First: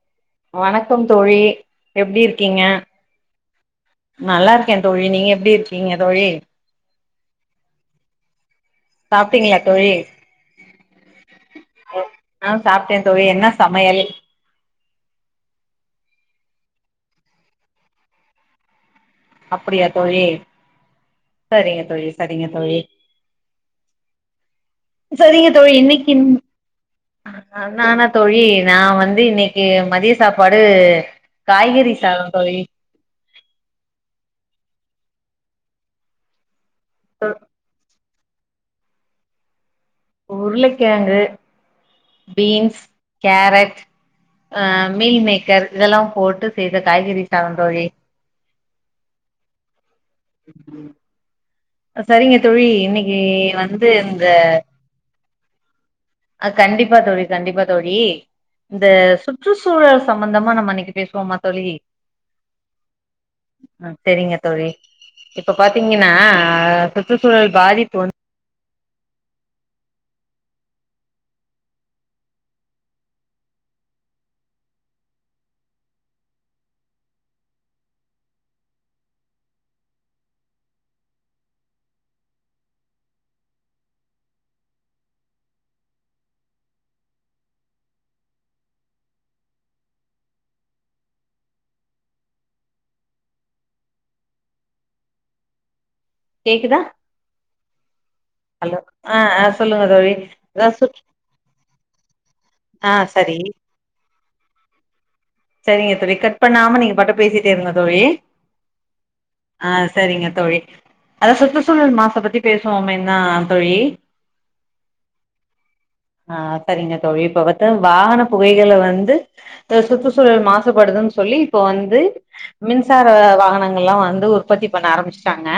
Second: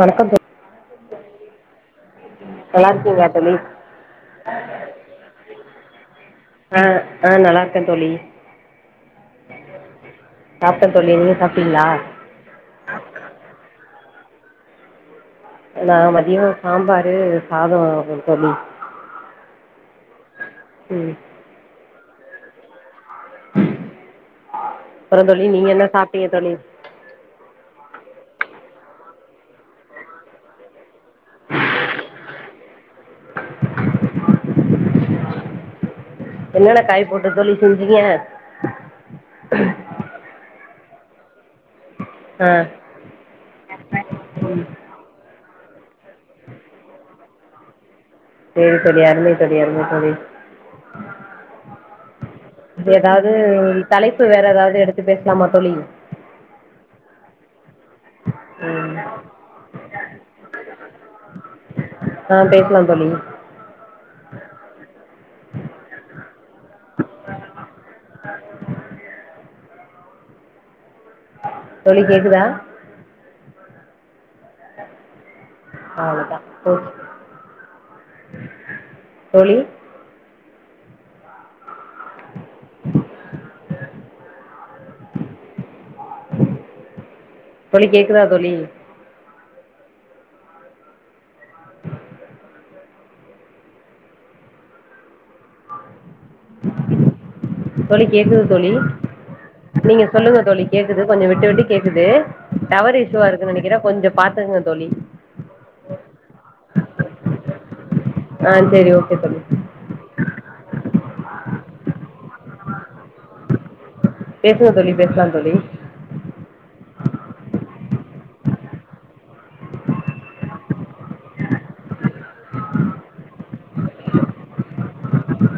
வணக்கம் தோ வணக்கம் தோழி எப்டி இருக்கீங்க நல்லா இருக்கீங்களா தோழி நல்லாருக்கே தோழி நீங்க எப்டி இருக்கீங்க தோழி அ அ நல்லாருக்கே தோழி சாப்ட்டீங்களா தோழி சாப்ட்ட தோழி நீங்க சாப்டீங்ளா அ சாப்ட்டே தோழி என்ன சமையல் நா மதியமா சாம்பாரு சாதோ தோழி அப்படியா தோழி ம் சரிங்க தோழி சரிங்க தோழி அப்புறம் சசரிங்க தோழி நீங்கள் என்ன இன்னைக்கு சாப்பிட்டீங்க தோழி நானா தோழி நா வந்து இன்னைக்கு மதிய சாப்பாடு காய்கறி சாதோ தோழி என்னென்ன காய் போட்டு தோழி செஞ்சீங்க உருளைக்கிழங்கு ஆ பீன்ஸ் கேரட் அ மீல் மேக்கர் இதெல்லா போட்டு செய்த காய்கறி சாதோ தோழி சேரி தோழி அருமை தோழி அருமை தோழி சரிங்க தோழி இன்னைக்கு வந்து இந்த த்தி பேச்லாமா தோழி அ கண்டிப்பா தோழி கண்டிப்பா தோழி இந்த ம் சுற்றுச்சூழல் சம்மந்தமா நம்ப இன்னைக்கு பேச்வோமா தோழி அ பேச்லா தோழி சேரிங்க தோழி இப்ப பாத்திங்கன்னா சுற்றுச்சூழல் பாதிப்பு வந்து தோழி கேக்குதா அவ்ளோதா போ தோழி தோழி கேக்குதா தோழி கேக்குதா தோழி கேக்குது தோழி ஹலோ ஆ ஆ சொல்லுங்க நீங்க தோழி சொல்லுங்க தோழி அதா சுற் கேக்குது கொஞ்ச விட்டு விட்டு கேக்குது ஆ டவர் இஷ்யுவா சரி இருக்குன்னு நெனைக்கிற கொஞ்சோ பாத்துக்கோங்க தோழி சரிங்க தோழி கட் பண்ணாம நீங்க பாட்டு பேசிட்டே இருங்க தோழி ஆ சேரி ஓகே தோழி அ சரிங்க தோழி அத சுற்றுச்சூழல் மாச பத்தி பேசுவோ மேன்தா தோழி பேசுங்க தோழி பேச்லா தோழி அ சரிங்க தோழி இப்ப பாத்தா வாகன புகைகள வந்து சுற்று சூழல் மாசுபடுதுன்னு சொல்லி இப்போ வந்து மின்சார வாகனங்கள்ல்லா வந்து உற்பத்தி பண்ண ஆரம்பிச்ட்டாங்க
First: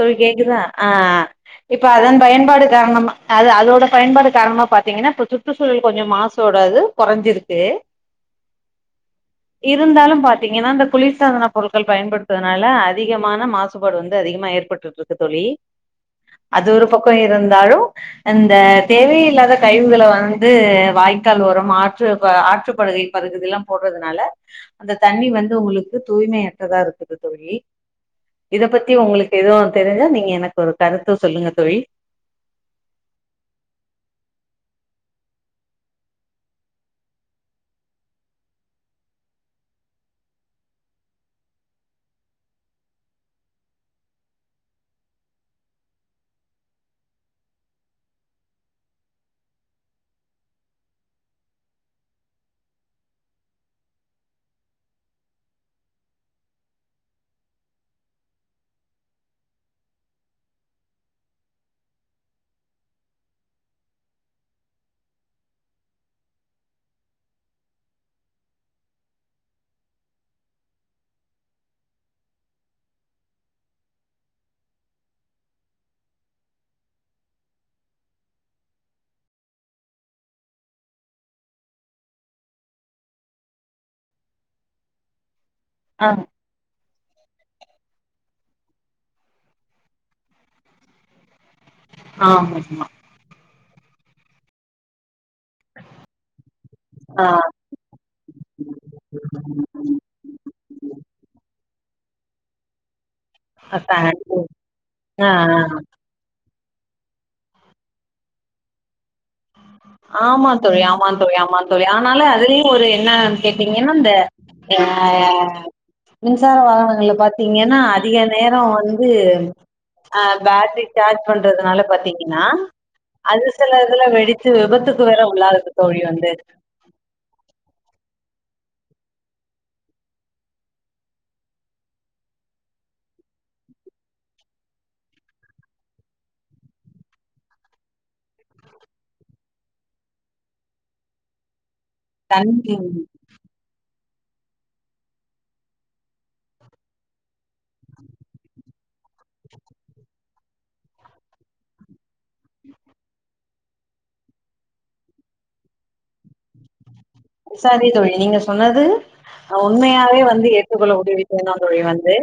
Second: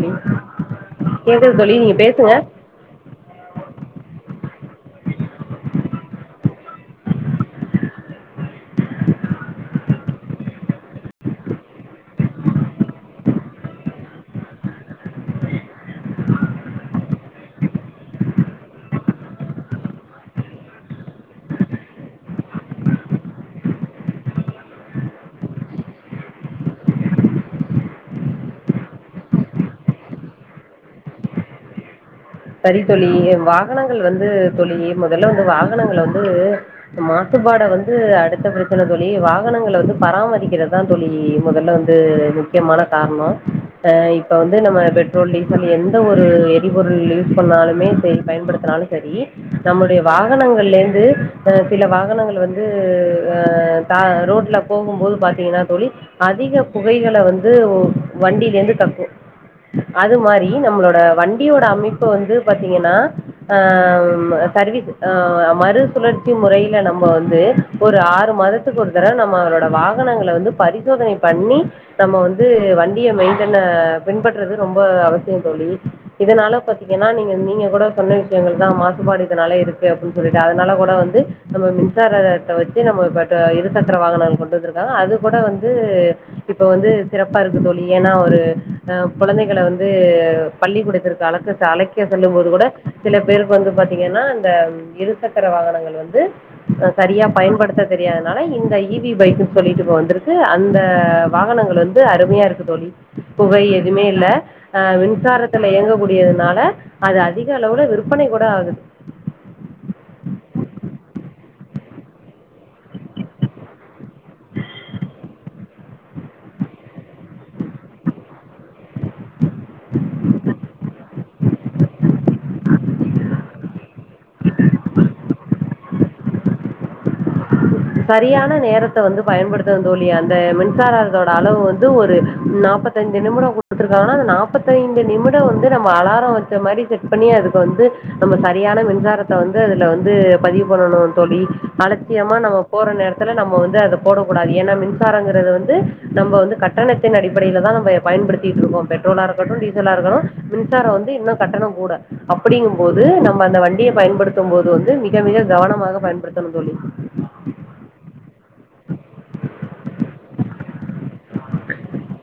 தோழி கேக்குதா அ அ கேக்குது தோழி இப்ப நீங்க அதன் பேசுங்க பயன்பாடு காரணமா அது அதோட பயன்பாடு காரணமா பாத்தீங்கன்னா இப்ப சுற்றுசூழல் கொஞ்சோ மாசு ஓடாது கொறஞ்சிருக்கு இருந்தாலும் பாத்தீங்கன்னா இந்த குளிர்சாதன பொருட்கள் பயன்படுத்துதுனால அதிகமான மாசுபாடு வந்து அதிகமா ஏற்பட்டு [unintelligible] தோழி அது ஒரு பக்கம் இருந்தாலும் அந்த தேவ இல்லாத கழிவுகள வந்து வாய்க்கால் ஓரமா ற்று ப்ப ஆற்றுப்படுகை பதுகுதெல்லாம் போடுறதனால அந்த தண்ணி வந்து உங்களுக்கு தூய்மைையற்றதா இருக்குது தோழி இத பத்தி ஒங்களுக்கு எதுவும் தெரிஞ்சா நீங்க எனக்கு ஒரு கருத்து சொல்லுங்க தோழி சரி தோழி வாகனங்கள் வந்து தோழி முதல்ல வந்து வாகனங்கள வந்து மாசபாடு வந்து அடுத்த பிரச்சன தோழி வாகனங்கள வந்து பராமரிக்கிறதா தோழி முதல்ல வந்து முக்கியமான காரணம் இப்ப வந்து நம்ம பெட் ட்ரோல் டீசல் எந்த ஒரு எரிபொருள் யூஸ் பண்ணாலுமே செரி பயன்படுத்தினாலும் சரி நம்முடைய வாகனங்கள்ல இருந்து சில வாகனங்கள் வந்து அ ரோட்ல போகும்போது பாத்தீங்கன்னா தோழி அதிக புகைகள வந்து வண்டிலயிருந்து கக்கும் அது மாரி நம்மளோட வண்டியோட அமைப்பு வந்து பாத்தீங்கன்னா ஆ சர்விஸ் ஆ மறுசுழற்சி முறையில நம்ம வந்து ஒரு ஆறு மாதத்துக்கு ஒருதட நம்ம அவரோட வாகனங்கள வந்து பரிசோதனை பண்ணி நம்ம வந்து வண்டிய மெயின்டென் பின்பற்றது ரொம்ப அவசியம் தோழி இதனால பாத் ஏன்னா நீங்க நீங்க கூட சொன்ன விஷயங்கள் தா மாசுபாடு இதனால இருக்கு அப்டின்னு சொல்லிட்டு அதனால கூட வந்து நம்ம மின்சாரத்த வச்சு நம்ம இப்ப இருசக்கர வாகனங்கள் கொண்டு வந்து ஆ அது கூட வந்து ஆ இப்போ வந்து சிறப்பா இருக்கு தோழி ஏனா ஒரு அ கொழந்தைகள வந்து பள்ளிிககூடத்து இருக்கு அளக்க அழைக்க சொல்லும் போது கூட ஆமாமா சில பேருக்கு வந்து பாத்தீங்கன்னா இந்த இருசக்கர வாகனங்கள் வந்து ஆ சரியா பயன்படுத்த தெரியாதனால இந்த இவி பைக்ன்னு சொல்லிட்டு இப்ப வந்துருக்கு அது அந்த வாகனங்கள் வந்து அருமையா இருக்கு தோழி புகை அக்கா, எதுவுமே இல்ல அ ஆ ஆ மின்சாரத்துல இயங்கக்கூடியதுனால அத அது அதிக அளவுல விற்பனை கூட ஆகுது ஆமா தோழி ஆமா தோழி ஆமா தோழி ஆனால அதுலயும் ஒரு என்னன்னு கேட்டீங்கன்னா இந்த [unintelligible] மின்சார வாகனங்கள்ல பாத்தீங்கன்னா அதிக நேரம் வந்து ஆ பேட்ரி சார்ஜ் பண்றதுனால பாத்தீங்கன்னா அது செல இதுல வெடி இது விபத்துக்கு வேற உள்ளாதுகு தோழி வந்து சரியான நேரத்த வந்து பயன்படுத்தனு தோழி அந்த மின்சாரத்தோட அளவு வந்து ஒரு நாப்பத் பத்தஞ்சு நிமிடம் கொடுத்துருக்காங்கன்னா நாற்பத்ததைந்து நிமிடம் வந்து நம்ம அலாரம் வச்ச மாதிரி செட் பண்ணி அதுக்கு வந்து நம்ம சரியான மின்சாரத்த வந்து அதுல வந்து பதிவு பண்ணணும் தோழி அலட்சியமா நம்ம தண்ணி பெத்தள நம்ம வந்து அத போடக்கூடாது ஏன்னா மின்சாரங்கிறது வந்து நம்ம வந்து கட்டணத்தின் அடிப்படையில தான் நம்ம எப் பயன்படுத்திட்டு இருக்கோம் பெட்ரோலா இருக்கட்டும் டீசலா இருக்கட்டு மின்சாரம் வந்து இன்னும் கட்டணம் கூட அப்டிங்கும் போது நம்ம அந்த வண்டிய பயன்படுத்தும் போது வந்து மிக மிக கவனமாக பயன்படுத்தணும் தோழி சரி தோழி நீங்க சொன்னது உண்மையாவே வந்து ஏற்றுக்கொள்ள முடிய வீக்கனோ தோ ழி வந்து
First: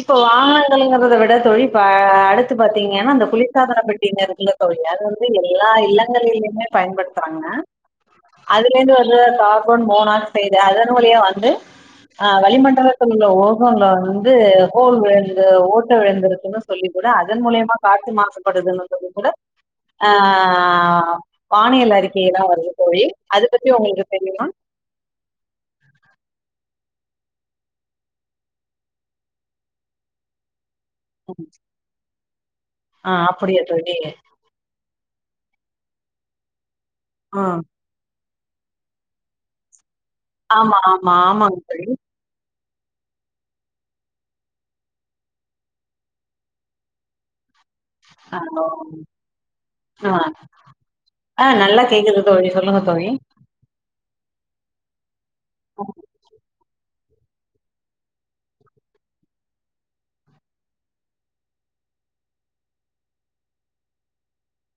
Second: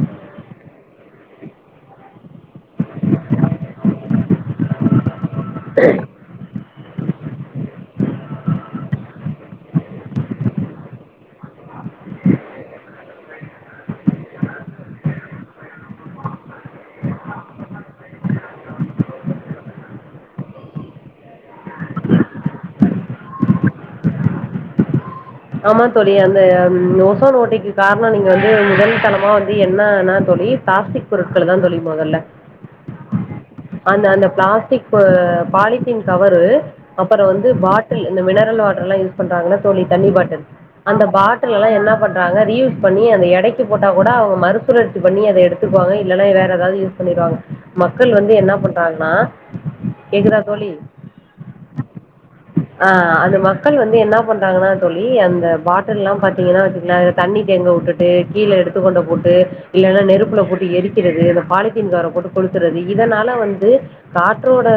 இப்ப வாகனங்கள்ங்கறத விட தோழி இப்ப அடுத்து த் பாத்தீங்கன்னா அந்த குளிர்சாதன பெட்டியினருக்குல தோழி எல்லா இல்லத் ங்களலயுமே பயன்படுத்துறாங்க அதுலிருந்து வந்ததா கார்பன் மோனாக்சைடு அதன் வழியா வந்து ஆ வளிமண்டலத்துல உள்ள ஓசோன்ல வந் து ஹோல் விழுந்து ஓட்ட விழுந்திருக்குன்னு சொல்லி கூட அதன் மூலியமா காத்து மாசுப்படுதுன்னு சொல்லி கூட கூட ஆ வானில அறிக்கையல்லா வருது தோழி அது பத்தி உங்களுக்கு தெரியுமா ஆமா தோழி அந்த ஓசோன் ஓட்டைக்கு காரணோ நீங்க வந்து முதல் தளமா வந்து என்னனா தோழி பிளாஸ்டிக் பொருட்களு தா தோழி மொதல்ல ஆ அப்படியா தோழி அந்த அந்த பிளாஸ்டிக் பு பாலித்தீன் கவரு அப்பறோ வந்து ஆஹ் பாட் டில் இந்த மினரல் வாட்ர்ல்லா யூஸ் பண்றாங்கல்ல தோழி தண்ணி பாட்டில் ஆமா அந்த ஆமா பாட்டில் ஆமாங்க எல்லா தோழி என்ன பண் றாங்க ரியூஸ் பண்ணி அந்த எடைக்கு போட்டா கூட அவுங்க மறுசுழற்சி பண்ணி அத எடுத்துக்வாங்க இல்லனா வேற எதாவ்து யூஸ் பண்ணீர்வாங்க மக்கள் வந்து ஆ என்னா பண்றாங்னா ஆ கேக்குதா தோழி ஆ நல்லா கேக்குது தோழி சொல்லுங்க ஆ தோழி அந்த மக்கள் வந்து என்ன பண்றாங்கனா தோழி அந்த பாட்டில்லா பாத்தீங்கன்னா வெச்சுக்ங்ளே தண்ணி தேங்க வுட்டுட்டு கீழ எடுத்து கொண்டு போட்டு இல்லனா நெருப்புல போட்டு எரிக்கிறது இந்த பாலித்தீன் கவர போட்டு கொளுத்தறது இதனால வந்து காற்றோட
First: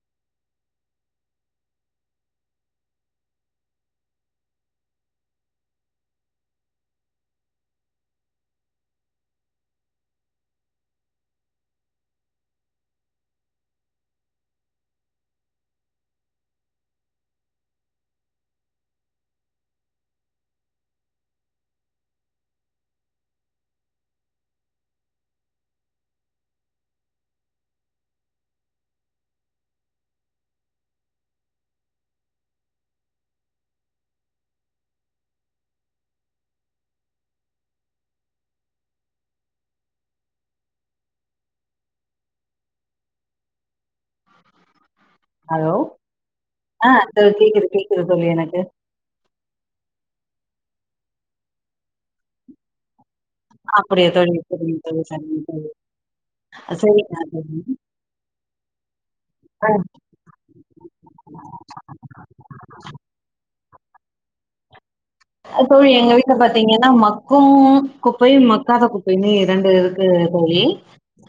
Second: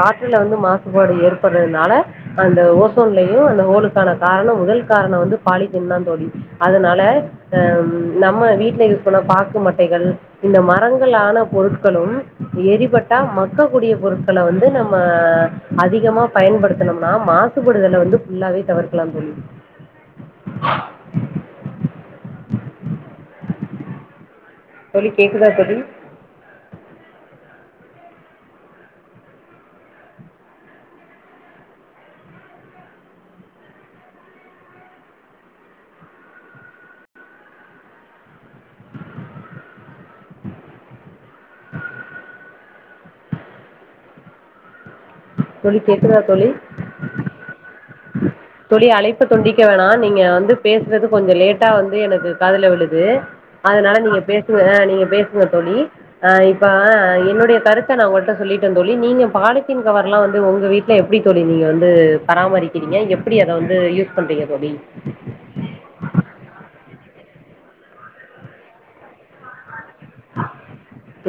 காற்றுல வந்து மாசுபாடு ஏற்பட்றதுனால அந்த ஓசோன்லேயு அந்த ஹோலுக் கான காரணோ முதல் காரணோ வந்து பாலித்தீன் தா தோழி அதுனால இந்த நம்ம வீட்ல யூஸ் பண்ண பாக்கு மட்டைகள் இந்த மரங்களான பொருட்களும் எரிபட்டா மக்கக்கூடிய பொருட்கள வந்து நம்ம அதிகமா பயன்படுத்துனம்னா மாசுபடுதல வந்து ஃபுல்லாவே தவிர்க் கலாம் தோழி தோழி கேக்குதா தோழி அலோ தோழி கேக்குதா தோழி? ஆ தோழ் கேக்குது கேக்குது தோழி எனக்கு தோழி அழைப்ப துண்டிக்க வேணா நீங்க வந்து பேஸ்றது கொஞ்சோ லேட்டா வந்து எனக்கு காதுல விழுது அதுனால அப்படியா நீங்க தோழி பேசுங்க ஆ சரிங்க தோழி நீங்க சரிங்க பேசுங்க தோழி ஆ இப்ப சரிங்க தோழி என்னுடைய கருத் த நா உங்கிட்ட சொல்லிட்டே தோழி நீங்க பாலித்தீன் கவர்லா வந்து உங்க வீட்ல எப்டி தோழி நீங்க வந் து பராமரிக்கிறீங்க எப்பிடி அத வந்து யூஸ் பண்றீங்க தோழி அ தோழி எங்க வீட்ல பாத்தீங்கன்னா மக்கும் குப்பையு மக்காத குப்பையுமே ரெண்டு இரு க்கு தோழி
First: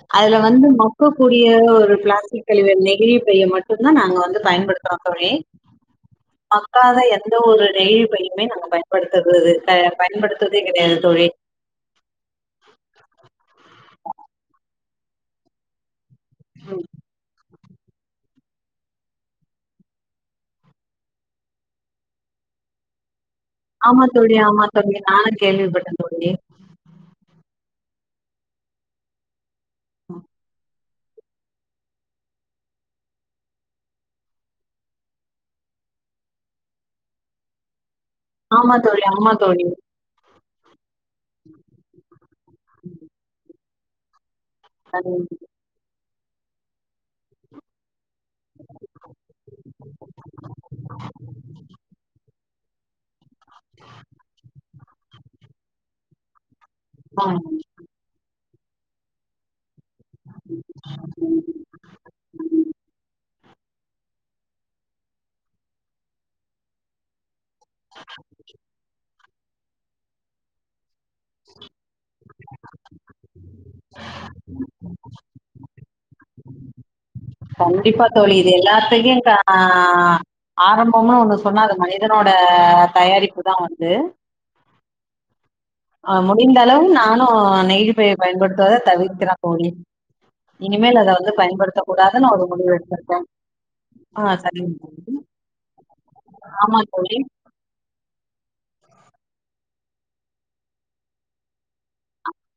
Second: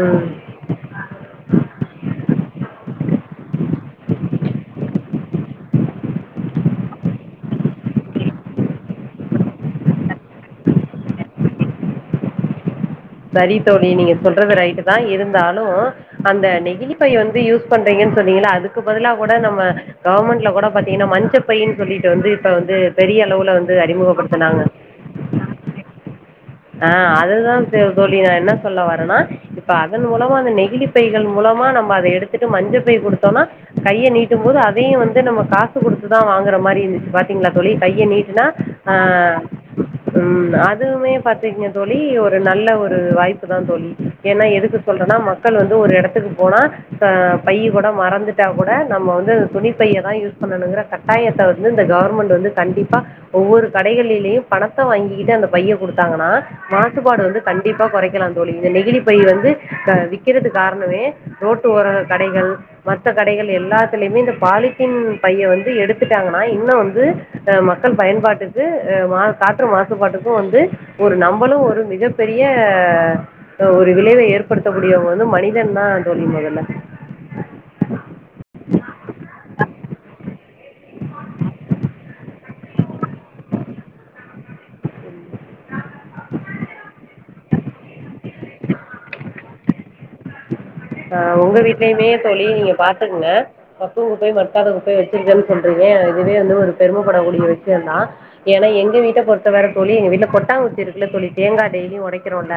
ம் அதுல வந்து மக் க கூடிய ஒரு பிளாஸ்டிக் கழிவு நெகிழிப்பைய மட்டுந்தா நாங்க வந்து பயன்படுத்றோ தோழி மக்காத எந்த ஒரு நெகிழிப்பையுமே நாங்க பயன்படுத்தருது அ பயன்படுத்துறதே கெடையாது தோழி சரி தோழி நீங்க சொல்றது ரைட்டு தா இருந்தாலு அந்த ம். நெகிழிப்பை வந்து யூஸ் பண்றீங்கன் சொன்னீங்கல்ல அதுக்கு பதிலா கூட நம்ம கவ்ர்மெண்ட்ல கூட பாத்தீங்கன்னா மஞ்சப்பையின் சொல்லீட்டு வந்து இப்ப வந்து பெரிய அளவுல வந் ஆமா தோழி ஆமா தோழி நானு கேள்விப்பட்டே தோழி ஆ அதுதா த தோழி நா என்ன சொல்ல வரன்னா இப்ப அதன் ம். மூலமா இந்த நெகழிப் பைகள் மூலமா நம்ம அத எடுத்துட்டு மஞ்சப்பை தோன்னா கைய நீட்டும் போது அதையு வந்து நம்ம காசு குடுத்துதா வாங்கற மாரி இருந்துச்சு பாத்தீங்ளா தோழி கைய நீட் டுனா ஆமா அ தோழி, ஆமா தோழி. ம் அதுமே பாத்துக்ங்க தோழி ஒரு நல்ல ஒரு வாய்ப்பு தா தோழி ஏனா எதுக்கு கண் சொல்றனா மக்கள் வந்து ஒரு எடத்துக்கு போனா அ பையி கூட மறந்துட்டா கூட நம்ம வந்து துணி பைய தா யூஸ் பண்ணனுங்கிற கட்டாயத்த வந்து இந்த கவர்மெண்ட் வந்து கண்டிப்பா ஒவ்வொரு கடைகள்ளிலேயு பணத்த வாங்கிகிட்டு அந்த பைய குடுத்தாங்கனா மாசுபாடு ஆ. வந்து கண் கண்டிப்பா கொறைக்கலா தோழி இந்த நெகழி பை வந்து த விக்கிறது காரணமே ரோட்டு ஓர கடைகள் மத்த கடைகள் எல்லாத்துலயுமே இந்த பாலித்தீன் பைய வந்து எடுத்துட்டாங்கன்னா இன்னு வந்து அ மக்கள் பயன்பாட்டுக்கு அ வாங் காற்று மாசுபாட்டுக்கு வந்து ஒரு நம்மளு ஒரு மிகப் பெரிய ஒரு விளைவ ஏற்படுத்த கூடியவங்க வந்து மனிதன் தா தோழி மொதல்ல கண்டிப்பா தோழி இது எல்லாதையு கா ஆரம்பனு ஒன்னு சொன்னா அது மனிதனோட தயாரிப்புதா வந்து ஆ முடிந்தளவு நானு நெகிழிப்பைய பயன்படுத்துவத தவிர்கிற தோழி இனிமேல் அத வந்து பயன்படுத்த இனிமே தோழி நீங்க பாத்துக் ங்க மக்குங் ஆ குப்பை மக்காத சரிங்க தோழி. குப்பை வச்சிருக்கேன் சொல்றீங்க இதுவே வந்து ஒரு ஆமா தோழி. பெருமப்படக்கூடிய விஷயந்தா ஏனா எங்க வீட்ட பொறுத்த வர தோழி எங்க வீட்ல கொட்டாங்குச்சி இருக்குல தோழி தேங்காய் டெய்லியும் உடைக்கிறோல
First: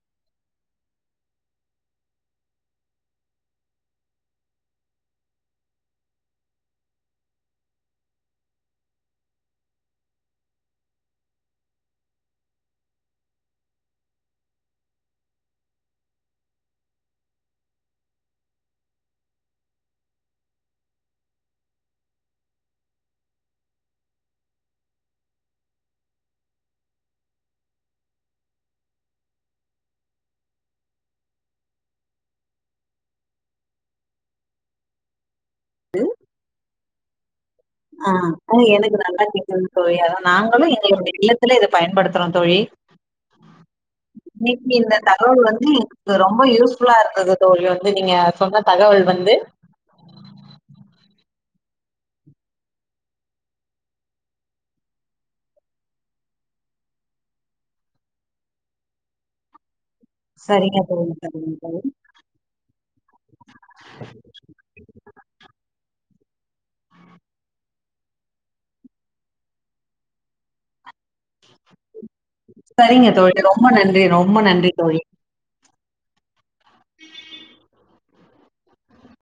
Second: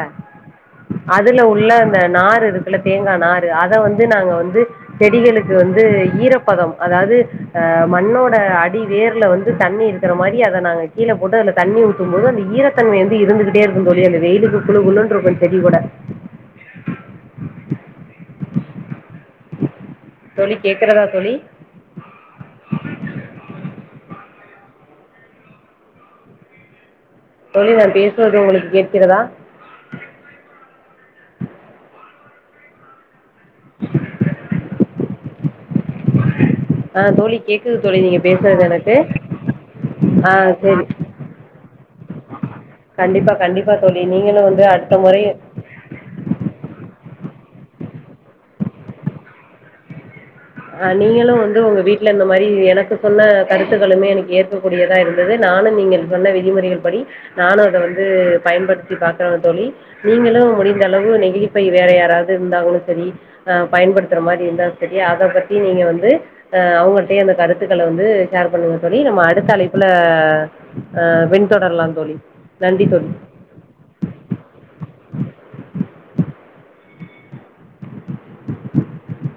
அதுல உள்ள அந்த நாறு இருக்குல்ல தேங்கா நாறு அத வந்து நாங்க வந்து செடிகளுக்கு வந்து ஈரப்பதம் அதாவது ஆ மண்ணோட அடி வேர்ல வந்து தண்ணீர் மாதிரி அத நாங்க கீழ போட்டு தண்ணி ஊத்தும் போது அந்த ஈரத்தன்மை வந்து இருந்துகிட்டே இருக்கு தோழி அந்த வெயிலுக்கு குலுகுலுண்ட்ருக்கு செடி கொட தோழி கேக்கறதா தோழி தோழி நா பேசுவது உங்களுக்கு கேட்கிறதா ஆ தோழி கேக் ஆ ஆ எனக்கு நல்லா கேக்குதுங் தோழி அதா ஆ நாங்களு செரி எங்களுடைய இல்லத்துல இத பயன்படுத்துறோ தோழி கண்டிப்பா கண்டிப்பா தோழி நீங்களு வந்து இன்னைக்கு இந்த அடுத்த முறை தகவல் வந்து ரொம்ப யூஸ்புல்லா இருந்துது தோழி வந்து நீங்க சொன்ன தகவல் வந்து அ நீங்களு வந்து உங்க வீட்ல இந்த மாரி எனக்கு சொன்ன கருத்துக்களுமே எனக் ஏத்து கூடியதா இருந்தது நானு நீங்க சொன்ன விதிமுறைகள் படி நானு அத வந்து பயன்படுத்தி பாக்குறே தோழி நீங்களு சரிங்க முடிந்த தோழி, அளவு சரிங்க நெகிழிப்பை தோழி. வேற யாராவது இருந்தாங்களு சரி ஆ பயன்படுத்துற மாரி இருந்தா சரியா அத பத்தி நீங்க வந்து அ அவங்கிட்டேயோ அந்த கருத்துக்கள வந்து ஷேர் பண்ணுங்க தோழி நம்ம அடுத்த அழைப்புல அ வெண்தொடர்லா தோழி நன்றி தோழி ரொம்ப நன்றி ரொம்ப நன்றி தோழி